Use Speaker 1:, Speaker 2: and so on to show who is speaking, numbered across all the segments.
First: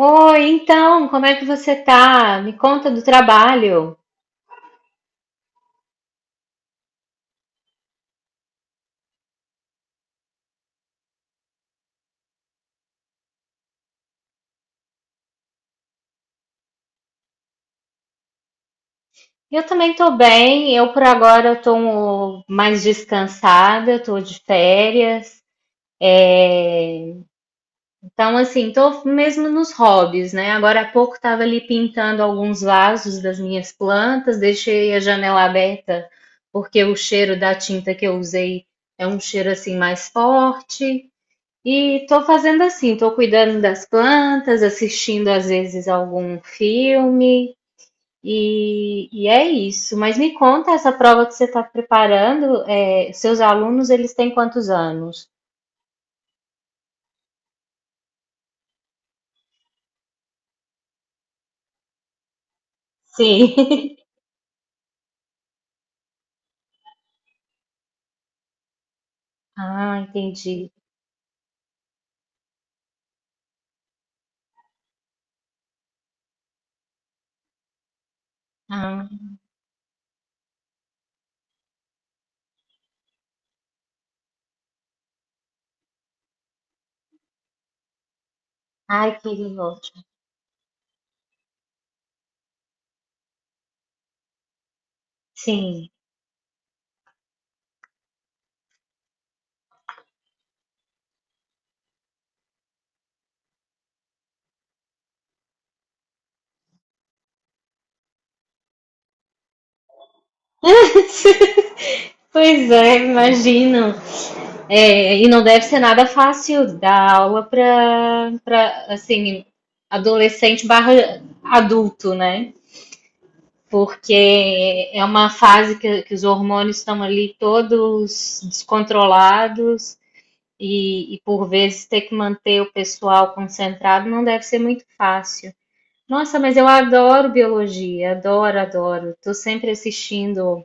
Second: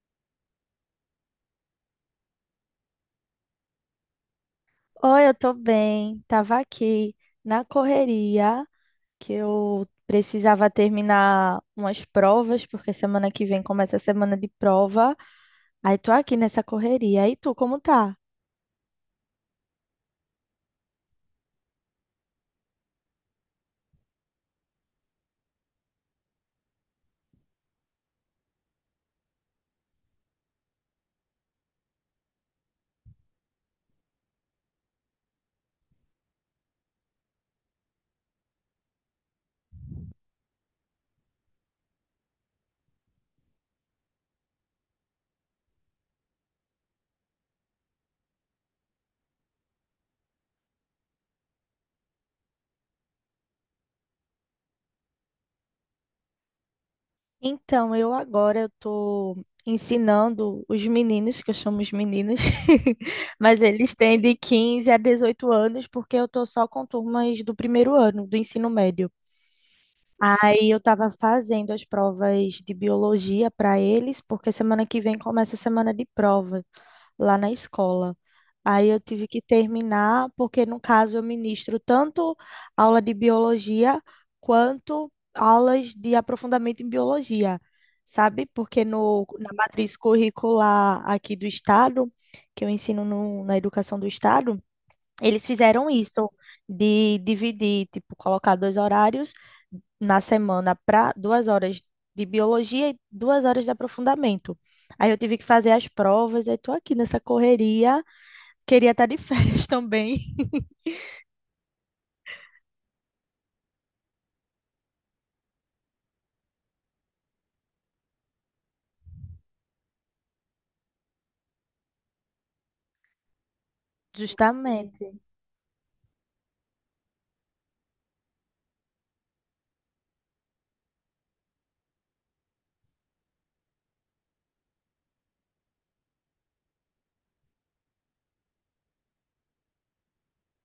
Speaker 1: Oi, então, como é que você tá? Me conta do trabalho.
Speaker 2: Oi, eu tô bem. Tava aqui na correria que eu precisava terminar umas provas, porque semana que vem começa a semana de prova. Aí tô aqui nessa correria. E tu, como tá?
Speaker 1: Eu também tô bem. Eu por agora eu tô mais descansada, eu tô de férias. Então, assim, tô mesmo nos hobbies, né? Agora há pouco tava ali pintando alguns vasos das minhas plantas, deixei a janela aberta porque o cheiro da tinta que eu usei é um cheiro assim mais forte. E tô fazendo assim, tô cuidando das plantas, assistindo às vezes algum filme. E é isso. Mas me conta essa prova que você está preparando. É, seus alunos, eles têm quantos anos?
Speaker 2: Então, eu agora eu tô ensinando os meninos, que eu chamo os meninos,
Speaker 1: Sim.
Speaker 2: mas eles têm de 15 a 18 anos, porque eu tô só com turmas do primeiro ano, do ensino médio.
Speaker 1: Ah,
Speaker 2: Aí
Speaker 1: entendi.
Speaker 2: eu estava fazendo as provas de biologia para eles, porque semana que vem começa a semana de prova lá na escola. Aí eu
Speaker 1: Ah,
Speaker 2: tive que terminar, porque no caso eu ministro tanto aula de biologia quanto aulas de aprofundamento em biologia, sabe? Porque
Speaker 1: ai,
Speaker 2: no,
Speaker 1: que
Speaker 2: na matriz
Speaker 1: ótimo.
Speaker 2: curricular aqui do estado, que eu ensino na educação do estado, eles
Speaker 1: Sim.
Speaker 2: fizeram isso de dividir, tipo, colocar dois horários na semana para duas horas de biologia e duas horas de aprofundamento. Aí eu tive que fazer as provas, aí tô aqui nessa correria. Queria estar de férias também.
Speaker 1: Pois é, imagino. É, e não deve ser nada fácil dar aula para assim adolescente barra adulto, né? Porque é
Speaker 2: Justamente.
Speaker 1: uma fase que os hormônios estão ali todos descontrolados. E por vezes ter que manter o pessoal concentrado não deve ser muito fácil. Nossa, mas eu adoro biologia, adoro, adoro. Estou sempre assistindo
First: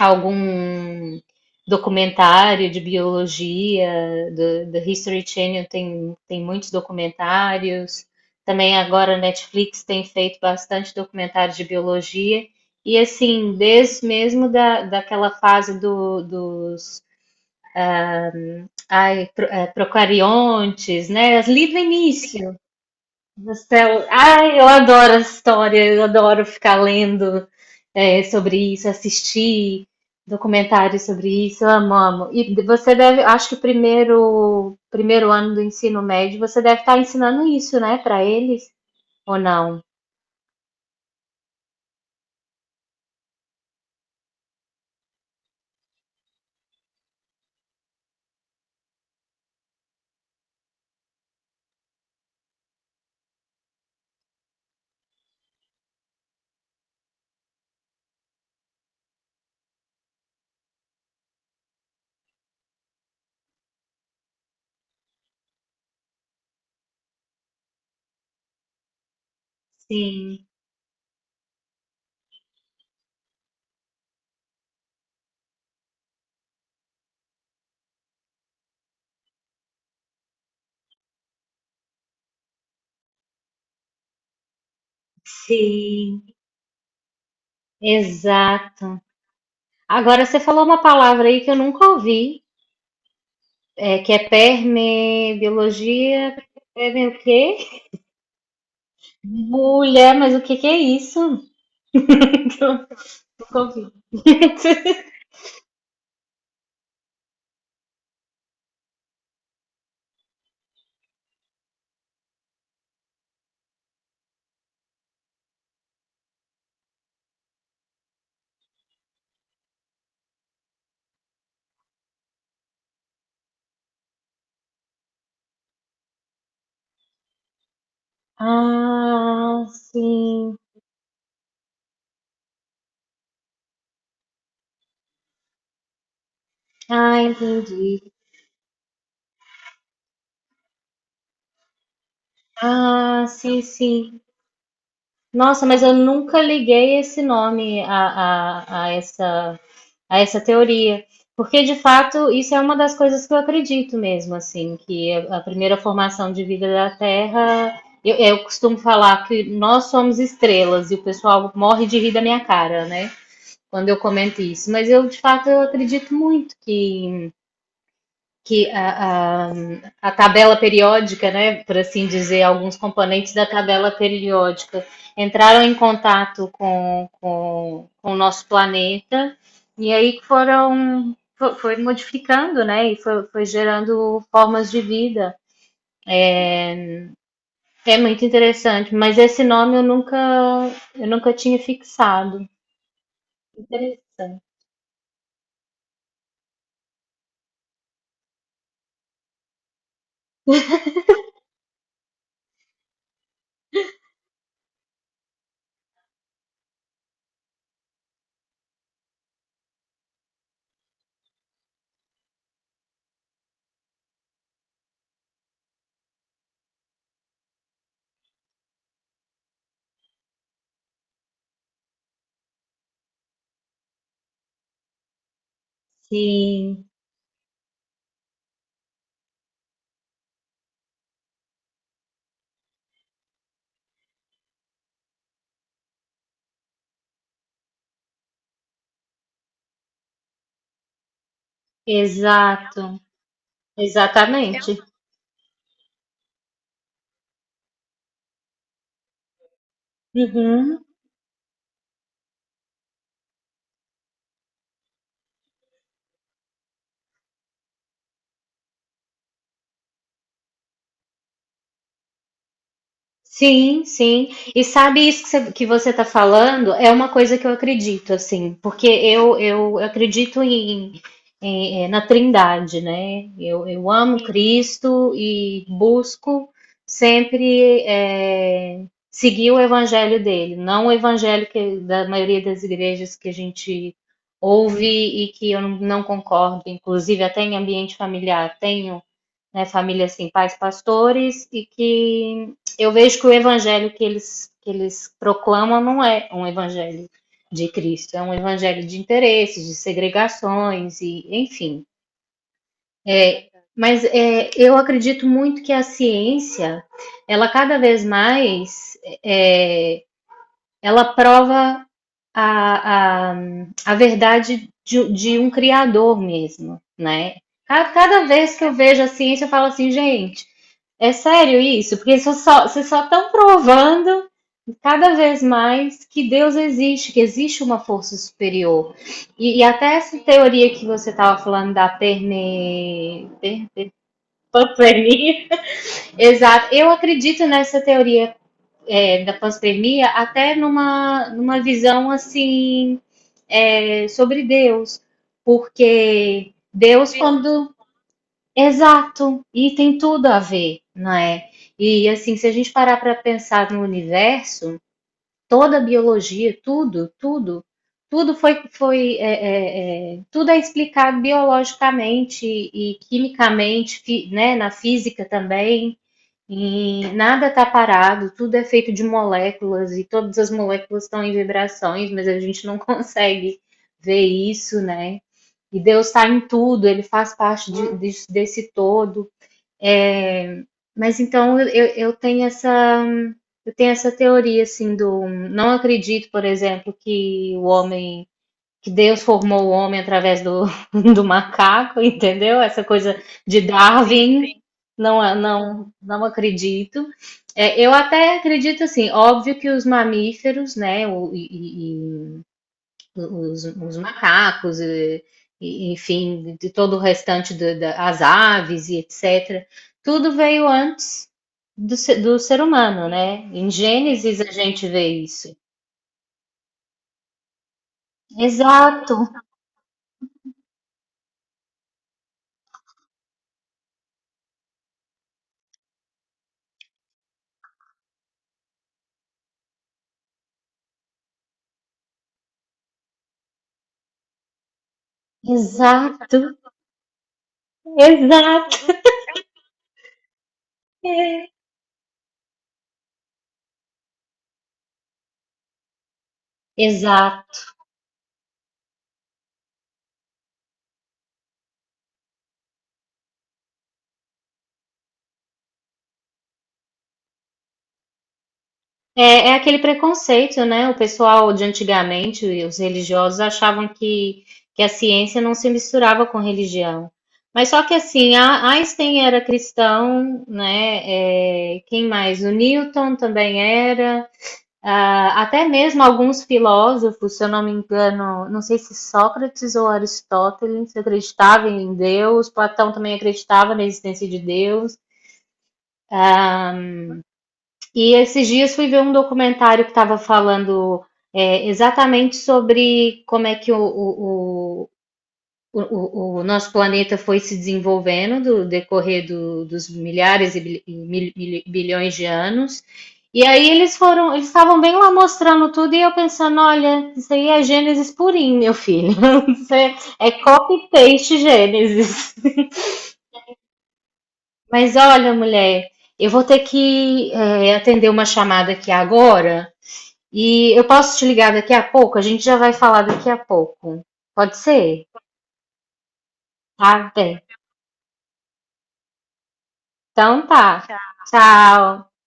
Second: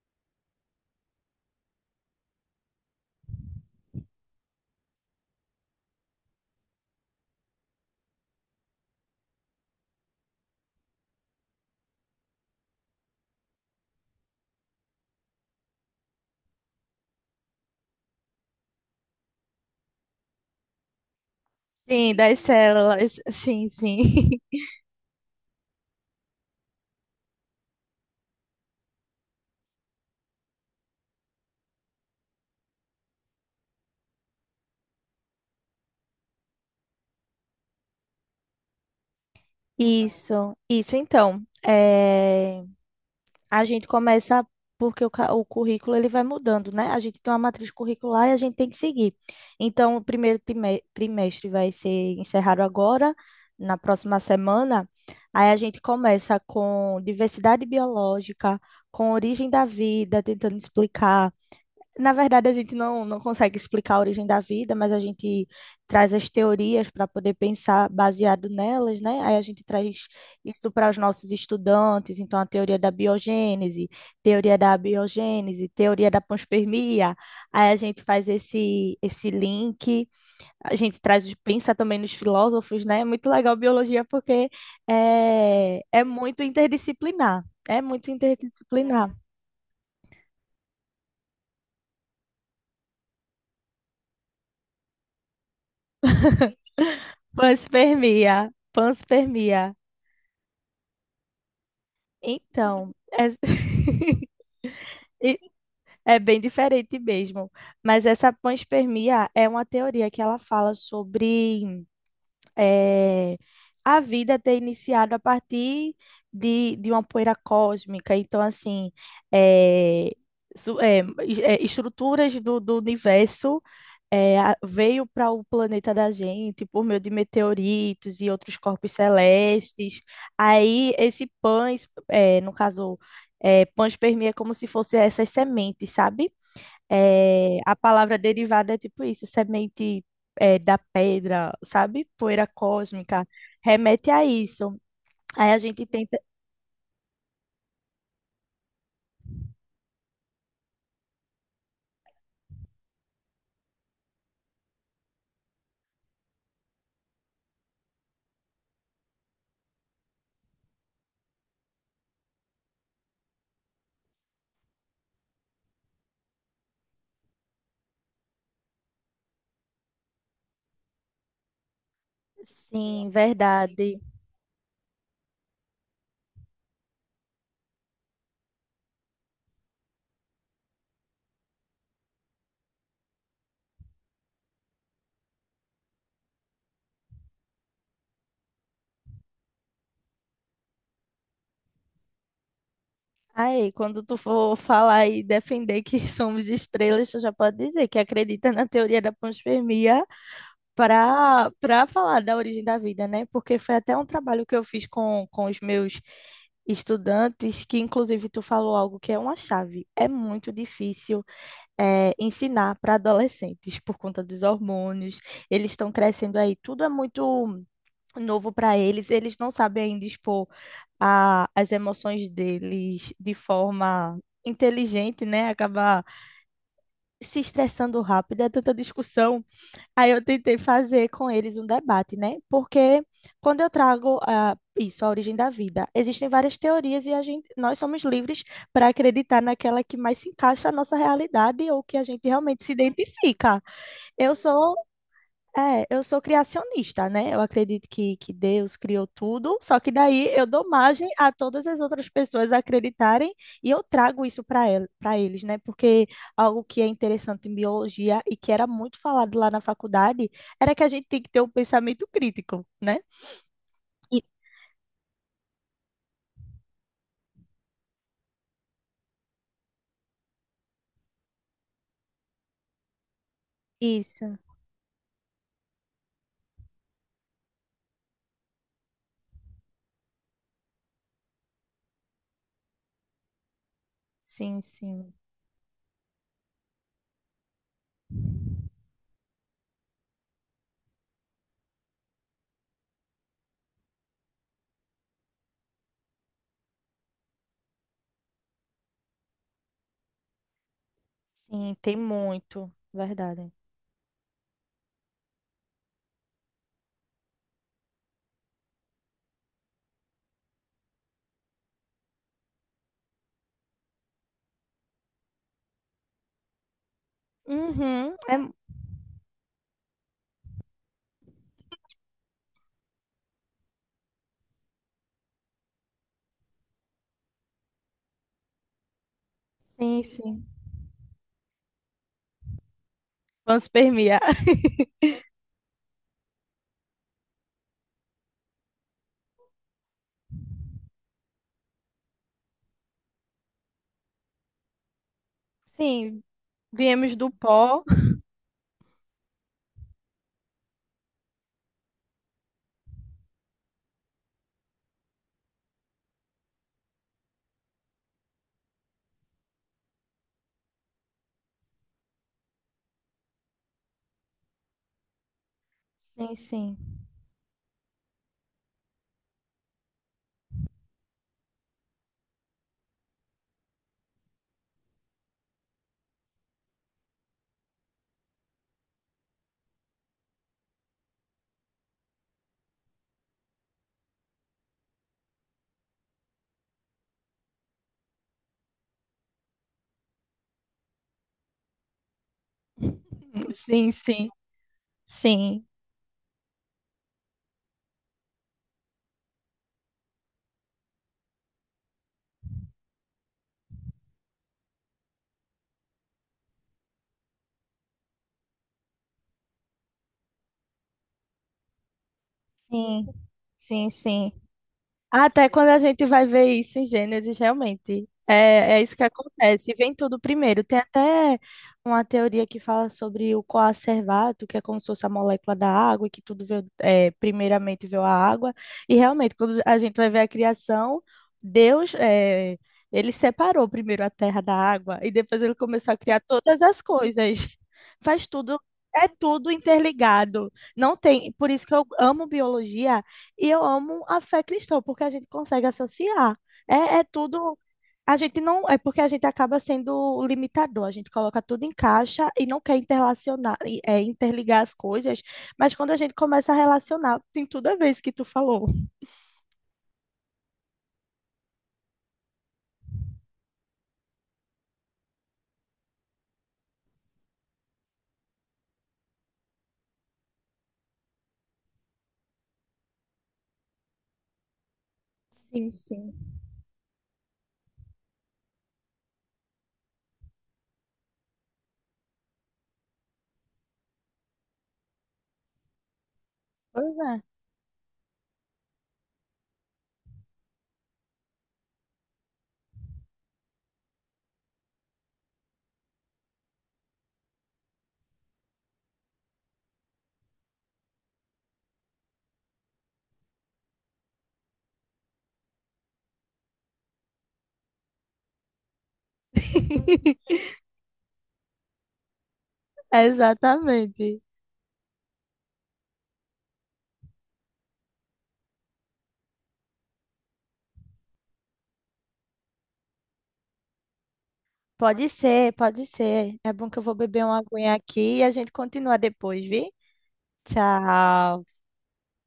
Speaker 1: algum documentário de biologia, do History Channel tem muitos documentários. Também agora a Netflix tem feito bastante documentário de biologia. E assim, desde mesmo daquela fase do, dos procariontes, né? As Livro
Speaker 2: Sim, das
Speaker 1: Início.
Speaker 2: células. Sim, sim.
Speaker 1: Ai, eu adoro essa história, eu adoro ficar lendo sobre isso, assistir documentários sobre isso, eu amo, amo. E você deve, acho que o primeiro ano do ensino médio, você deve estar ensinando isso, né, para eles, ou não?
Speaker 2: Isso então. A gente começa porque o currículo ele vai mudando, né? A gente tem uma matriz curricular e a gente tem que seguir. Então, o trimestre vai ser encerrado agora, na próxima semana. Aí a gente começa com diversidade biológica, com origem da vida, tentando explicar na verdade, a gente não consegue explicar a origem da vida, mas a gente traz as teorias para poder pensar baseado nelas, né? Aí a gente traz
Speaker 1: Sim,
Speaker 2: isso para os nossos estudantes, então a teoria da biogênese, teoria da abiogênese, teoria da panspermia. Aí a gente faz esse link, a gente pensa também nos filósofos, né? É muito legal biologia porque é
Speaker 1: sim,
Speaker 2: muito interdisciplinar, é muito
Speaker 1: exato.
Speaker 2: interdisciplinar.
Speaker 1: Agora, você falou uma palavra aí que eu nunca ouvi, que é permebiologia, perme o quê?
Speaker 2: Panspermia, panspermia.
Speaker 1: Mulher, mas o que que é isso? Eu
Speaker 2: Então,
Speaker 1: nunca ouvi.
Speaker 2: e- é bem diferente mesmo. Mas essa panspermia é uma teoria que ela fala sobre eh, a vida ter iniciado a partir de uma poeira cósmica. Então, assim, eh, estruturas do universo veio para o planeta da gente por meio de meteoritos e outros corpos
Speaker 1: Ah,
Speaker 2: celestes.
Speaker 1: sim.
Speaker 2: Aí esse pães, é, no caso, é, panspermia é como se fosse essas sementes, sabe?
Speaker 1: Ah,
Speaker 2: É, a
Speaker 1: entendi.
Speaker 2: palavra derivada é tipo isso, semente é, da pedra, sabe? Poeira
Speaker 1: Ah,
Speaker 2: cósmica,
Speaker 1: sim,
Speaker 2: remete
Speaker 1: sim.
Speaker 2: a isso. Aí a
Speaker 1: Nossa, mas
Speaker 2: gente
Speaker 1: eu
Speaker 2: tenta,
Speaker 1: nunca liguei esse nome a essa teoria. Porque, de fato, isso é uma das coisas que eu acredito mesmo, assim, que a primeira formação de vida da Terra. Eu costumo falar que nós somos estrelas e o pessoal morre de rir da minha cara, né? Quando eu comento isso, mas eu de fato eu acredito muito que a tabela periódica, né, por assim dizer, alguns
Speaker 2: sim,
Speaker 1: componentes da tabela
Speaker 2: verdade.
Speaker 1: periódica entraram em contato com o nosso planeta e aí foram foi modificando, né, e foi gerando formas de vida. É muito interessante, mas esse nome eu nunca tinha fixado.
Speaker 2: Aí, quando tu
Speaker 1: Interessante.
Speaker 2: for falar e defender que somos estrelas, tu já pode dizer que acredita na teoria da panspermia para falar da origem da vida, né? Porque foi até um trabalho que eu fiz com os meus estudantes, que inclusive tu falou algo que é uma chave. É muito difícil ensinar para adolescentes por conta dos hormônios, eles estão crescendo aí, tudo é muito novo para eles, eles não sabem ainda expor as emoções deles de forma inteligente, né? Acaba
Speaker 1: Sim,
Speaker 2: se estressando rápido, é tanta discussão. Aí eu tentei fazer com eles um debate, né? Porque quando eu trago ah, isso, a origem da vida, existem várias teorias e a gente, nós somos livres para acreditar naquela que mais se encaixa à nossa realidade ou que a gente realmente se
Speaker 1: exato.
Speaker 2: identifica. Eu sou
Speaker 1: Exatamente.
Speaker 2: eu sou criacionista, né? Eu acredito que Deus criou tudo, só que daí eu dou
Speaker 1: Uhum.
Speaker 2: margem a todas as outras pessoas acreditarem e eu trago isso para eles, né? Porque algo que é interessante em biologia e que era muito falado lá na faculdade era que a gente tem que ter um pensamento crítico, né?
Speaker 1: Sim,
Speaker 2: E-
Speaker 1: sim. E sabe isso que você está falando? É uma coisa que eu acredito, assim, porque eu acredito na Trindade, né? Eu amo
Speaker 2: Isso,
Speaker 1: Cristo e busco sempre seguir o evangelho dele, não o evangelho que, da maioria das igrejas que a gente
Speaker 2: sim,
Speaker 1: ouve
Speaker 2: sim,
Speaker 1: e que eu não concordo, inclusive até em ambiente familiar. Tenho né, família assim, pais pastores, e que eu vejo que o evangelho que eles proclamam não é um evangelho de Cristo, é um evangelho de interesses, de segregações, e
Speaker 2: sim,
Speaker 1: enfim.
Speaker 2: tem muito,
Speaker 1: É,
Speaker 2: verdade.
Speaker 1: mas eu acredito muito que a ciência, ela cada vez mais é, ela prova a, a, a verdade de um criador mesmo, né?
Speaker 2: Uhum,
Speaker 1: Cada
Speaker 2: é,
Speaker 1: vez que eu vejo a ciência, eu falo assim, gente, é sério isso? Porque vocês só estão provando cada vez mais que Deus existe, que existe uma força superior. E até
Speaker 2: sim,
Speaker 1: essa
Speaker 2: sim.
Speaker 1: teoria que você estava falando da
Speaker 2: Panspermia.
Speaker 1: panpania, exato, eu acredito nessa teoria da pós-pandemia, até numa visão assim sobre Deus,
Speaker 2: Sim,
Speaker 1: porque Deus
Speaker 2: viemos do
Speaker 1: quando
Speaker 2: pó.
Speaker 1: exato e tem tudo a ver, não é? E assim, se a gente parar para pensar no universo, toda a biologia, tudo, tudo, tudo foi, foi é, é, é, tudo é explicado biologicamente e quimicamente, né, na física também.
Speaker 2: Sim, sim.
Speaker 1: E nada está parado, tudo é feito de moléculas e todas as moléculas estão em vibrações, mas a gente não consegue ver isso, né? E Deus está em tudo, Ele faz parte desse todo. É, mas então eu tenho essa teoria assim do não acredito, por exemplo, que o homem que Deus formou o homem através do, do macaco, entendeu? Essa coisa de
Speaker 2: Sim, sim,
Speaker 1: Darwin, não,
Speaker 2: sim,
Speaker 1: não acredito. É, eu até acredito assim, óbvio que os mamíferos, né, e os macacos, enfim, de todo o restante as aves e etc. Tudo veio antes do, se- do ser
Speaker 2: sim,
Speaker 1: humano, né? Em
Speaker 2: sim, sim.
Speaker 1: Gênesis a gente vê
Speaker 2: Até
Speaker 1: isso.
Speaker 2: quando a gente vai ver isso em Gênesis, realmente. É, é isso que
Speaker 1: Exato,
Speaker 2: acontece. Vem tudo primeiro. Tem até uma teoria que fala sobre o coacervato, que é como se fosse a molécula da água, e que tudo veio, é, primeiramente veio a água. E realmente, quando a gente vai ver a criação, Deus, é, ele separou primeiro a terra da água e depois ele começou a criar
Speaker 1: exato,
Speaker 2: todas as coisas. Faz tudo,
Speaker 1: exato.
Speaker 2: é tudo interligado. Não tem,
Speaker 1: É,
Speaker 2: por isso que eu amo biologia e eu amo a fé cristã, porque a gente consegue associar. É, é tudo.
Speaker 1: exato.
Speaker 2: A gente não. É porque a gente acaba sendo limitador. A gente coloca tudo em caixa e não quer interlacionar, interligar as coisas. Mas quando a gente começa a relacionar, tem tudo a ver isso que tu falou.
Speaker 1: É aquele preconceito, né? O pessoal de antigamente, os religiosos, achavam que a ciência não se misturava com religião. Mas só que assim, Einstein era cristão, né? É, quem mais? O Newton também era. Ah, até
Speaker 2: Sim,
Speaker 1: mesmo
Speaker 2: sim.
Speaker 1: alguns filósofos, se eu não me engano, não sei se Sócrates ou Aristóteles acreditavam em Deus, Platão também acreditava na existência de Deus. Ah,
Speaker 2: Pois é.
Speaker 1: e esses dias fui ver um documentário que estava falando exatamente sobre como é que o nosso planeta foi se desenvolvendo do decorrer dos milhares e bilhões de anos. E aí eles estavam bem lá mostrando tudo e eu pensando, olha, isso aí é Gênesis purinho, meu filho. Isso é copy-paste Gênesis.
Speaker 2: Exatamente.
Speaker 1: Mas olha, mulher, eu vou ter que, atender uma chamada aqui agora. E eu posso te ligar daqui a pouco? A gente já vai falar daqui a pouco. Pode ser?
Speaker 2: Pode ser, pode ser. É bom que eu vou
Speaker 1: Tá
Speaker 2: beber uma
Speaker 1: bem.
Speaker 2: aguinha aqui e a gente continua depois, vi?
Speaker 1: Então tá. Tchau.
Speaker 2: Tchau.
Speaker 1: Tchau.